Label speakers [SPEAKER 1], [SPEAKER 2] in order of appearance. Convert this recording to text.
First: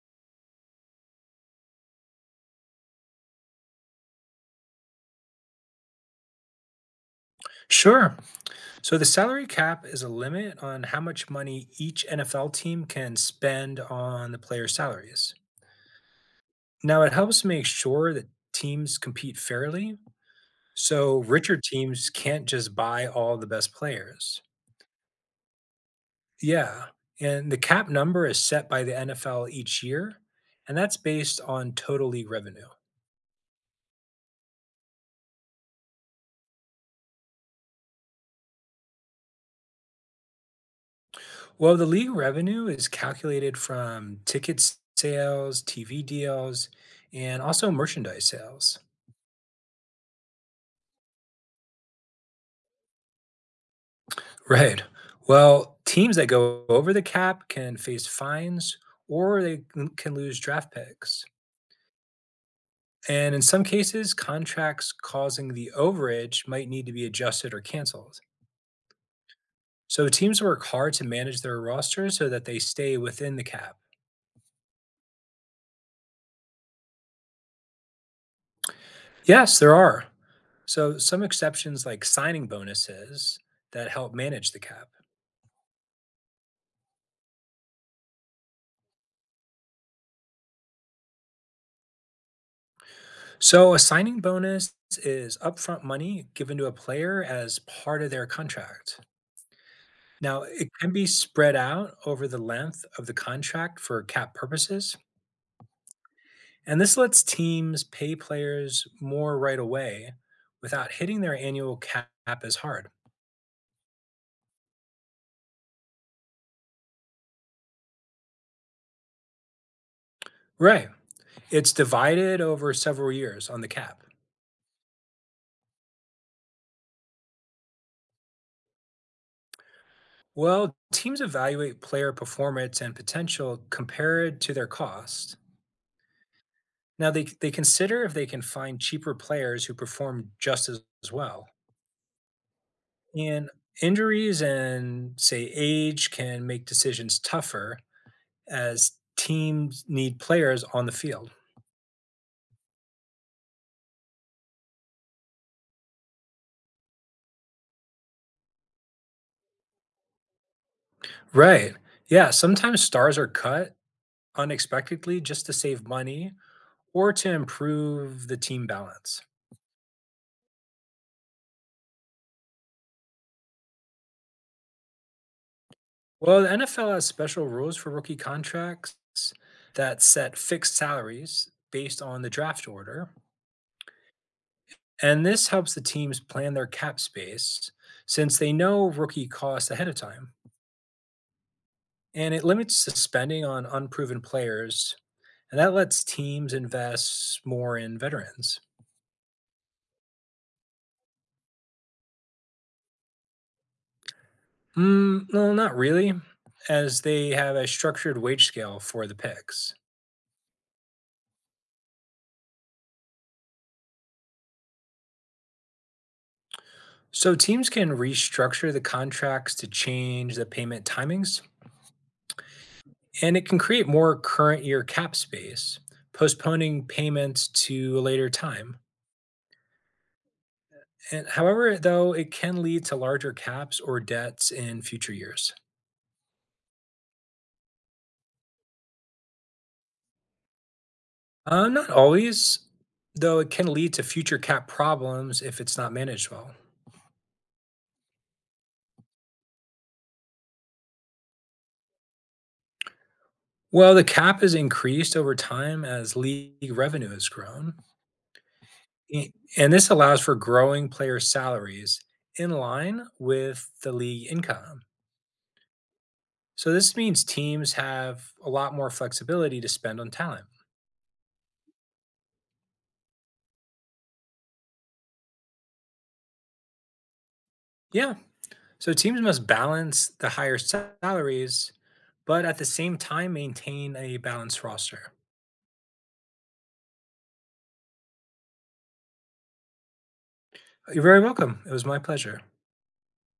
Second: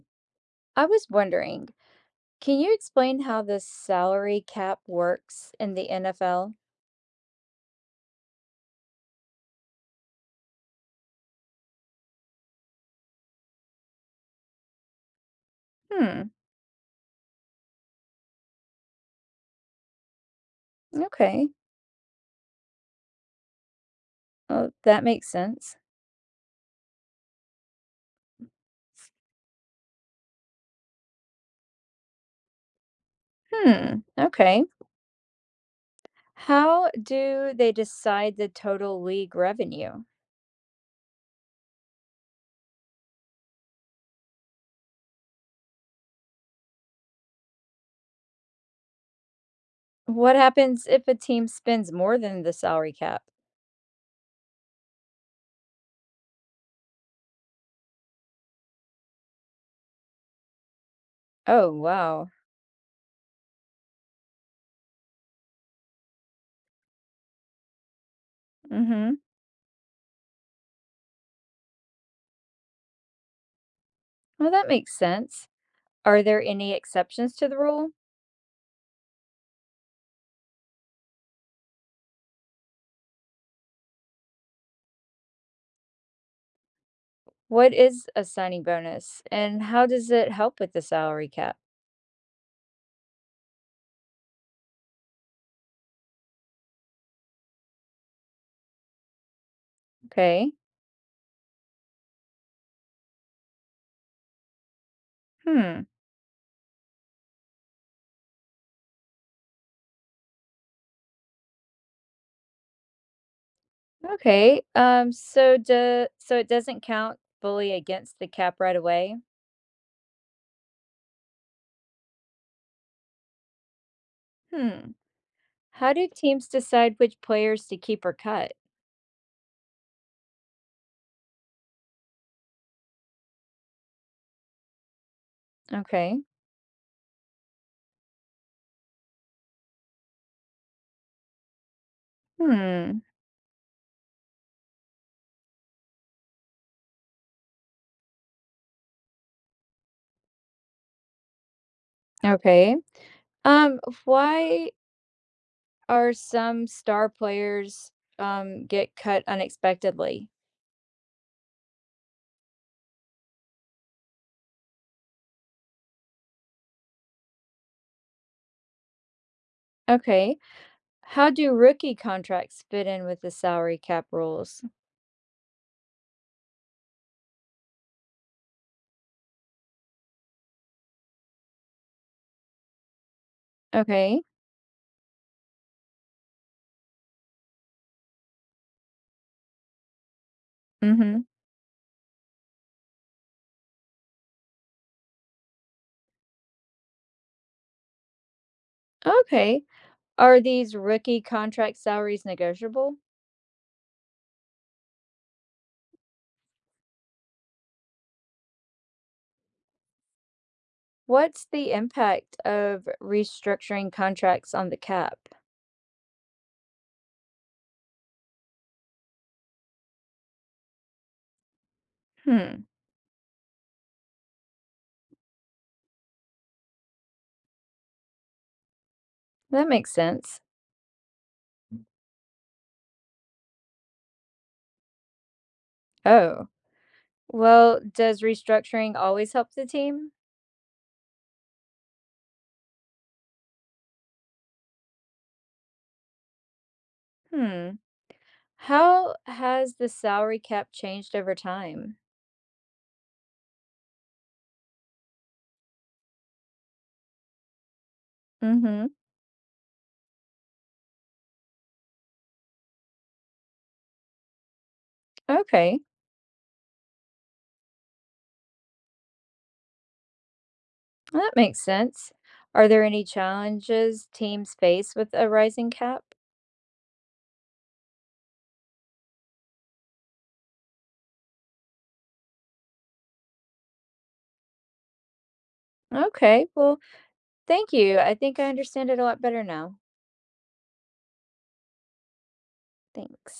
[SPEAKER 1] I was wondering, can you explain how the salary cap works in the NFL?
[SPEAKER 2] Sure. So the salary cap is a limit on how much money each NFL team can spend on the players' salaries.
[SPEAKER 1] Hmm,
[SPEAKER 2] Now, it helps make sure that teams compete fairly. So
[SPEAKER 1] okay.
[SPEAKER 2] richer teams can't just buy all the best players.
[SPEAKER 1] Well, that makes sense.
[SPEAKER 2] Yeah. And the cap number is set by the NFL each year, and that's based on total league revenue.
[SPEAKER 1] Hmm, okay. How do they decide the total league revenue?
[SPEAKER 2] Well, the league revenue is calculated from sales, TV deals, and also merchandise sales.
[SPEAKER 1] What happens if a team spends more than the salary cap?
[SPEAKER 2] Right. Well, teams that go over the cap can face fines or they can lose draft picks.
[SPEAKER 1] Oh, wow.
[SPEAKER 2] And in some cases, contracts causing the overage might need to be adjusted or canceled.
[SPEAKER 1] Mm-hmm.
[SPEAKER 2] So teams work hard to manage their rosters so that they stay within the cap.
[SPEAKER 1] Well, that makes sense. Are there any exceptions to the rule?
[SPEAKER 2] Yes, there are. So some exceptions like signing bonuses that help manage the cap.
[SPEAKER 1] What is a signing bonus and how does it help with the salary cap?
[SPEAKER 2] So a signing bonus is upfront money given to a player as part of their contract. Now,
[SPEAKER 1] Okay.
[SPEAKER 2] it can be spread out over the length of the contract for cap purposes,
[SPEAKER 1] Hmm.
[SPEAKER 2] and this lets teams pay players more right away without hitting their annual cap as hard.
[SPEAKER 1] Okay. So it doesn't count fully against the cap right away.
[SPEAKER 2] Right. It's divided over several years on the cap.
[SPEAKER 1] Hmm. How do teams decide which players to keep or cut?
[SPEAKER 2] Well, teams evaluate player performance and potential compared to their cost.
[SPEAKER 1] Okay.
[SPEAKER 2] Now, they consider if they can find cheaper players who perform just as well.
[SPEAKER 1] Hmm.
[SPEAKER 2] And injuries and, say, age can make decisions tougher as teams need players on the field.
[SPEAKER 1] Okay. Why are some star players get cut unexpectedly?
[SPEAKER 2] Right. Yeah, sometimes stars are cut unexpectedly just to save money or to improve the team balance.
[SPEAKER 1] Okay. How do rookie contracts fit in with the salary cap rules?
[SPEAKER 2] Well, the NFL has special rules for rookie contracts that set fixed salaries based on the draft order.
[SPEAKER 1] Okay.
[SPEAKER 2] And this helps the teams plan their cap space since they know rookie costs ahead of time.
[SPEAKER 1] Mm-hmm.
[SPEAKER 2] And it limits the spending on unproven players, and that lets teams invest more in veterans.
[SPEAKER 1] Okay. Are these rookie contract salaries negotiable?
[SPEAKER 2] No, not really, as they have a structured wage scale for the picks.
[SPEAKER 1] What's the impact of restructuring contracts on the cap?
[SPEAKER 2] So teams can restructure the contracts to change the payment timings,
[SPEAKER 1] Hmm,
[SPEAKER 2] and it can create more current year cap space, postponing payments to a later time.
[SPEAKER 1] that makes sense.
[SPEAKER 2] And however, though, it can lead to larger caps or debts in future years.
[SPEAKER 1] Oh, well, does restructuring always help the team?
[SPEAKER 2] Not always, though, it can lead to future cap problems if it's not managed well.
[SPEAKER 1] Hmm. How has the salary cap changed over time?
[SPEAKER 2] Well, the cap is increased over time as league revenue has grown,
[SPEAKER 1] Mm-hmm.
[SPEAKER 2] A and this allows for growing player salaries in line with the league income.
[SPEAKER 1] Okay,
[SPEAKER 2] So this means teams have a lot more flexibility to spend on talent.
[SPEAKER 1] well, that makes sense. Are there any challenges teams face with a rising cap?
[SPEAKER 2] Yeah. So teams must balance the salaries, but at the same time maintain a balanced roster.
[SPEAKER 1] Okay, well, thank you. I think I understand it a lot better now.
[SPEAKER 2] You're very welcome. It was my pleasure.
[SPEAKER 1] Thanks.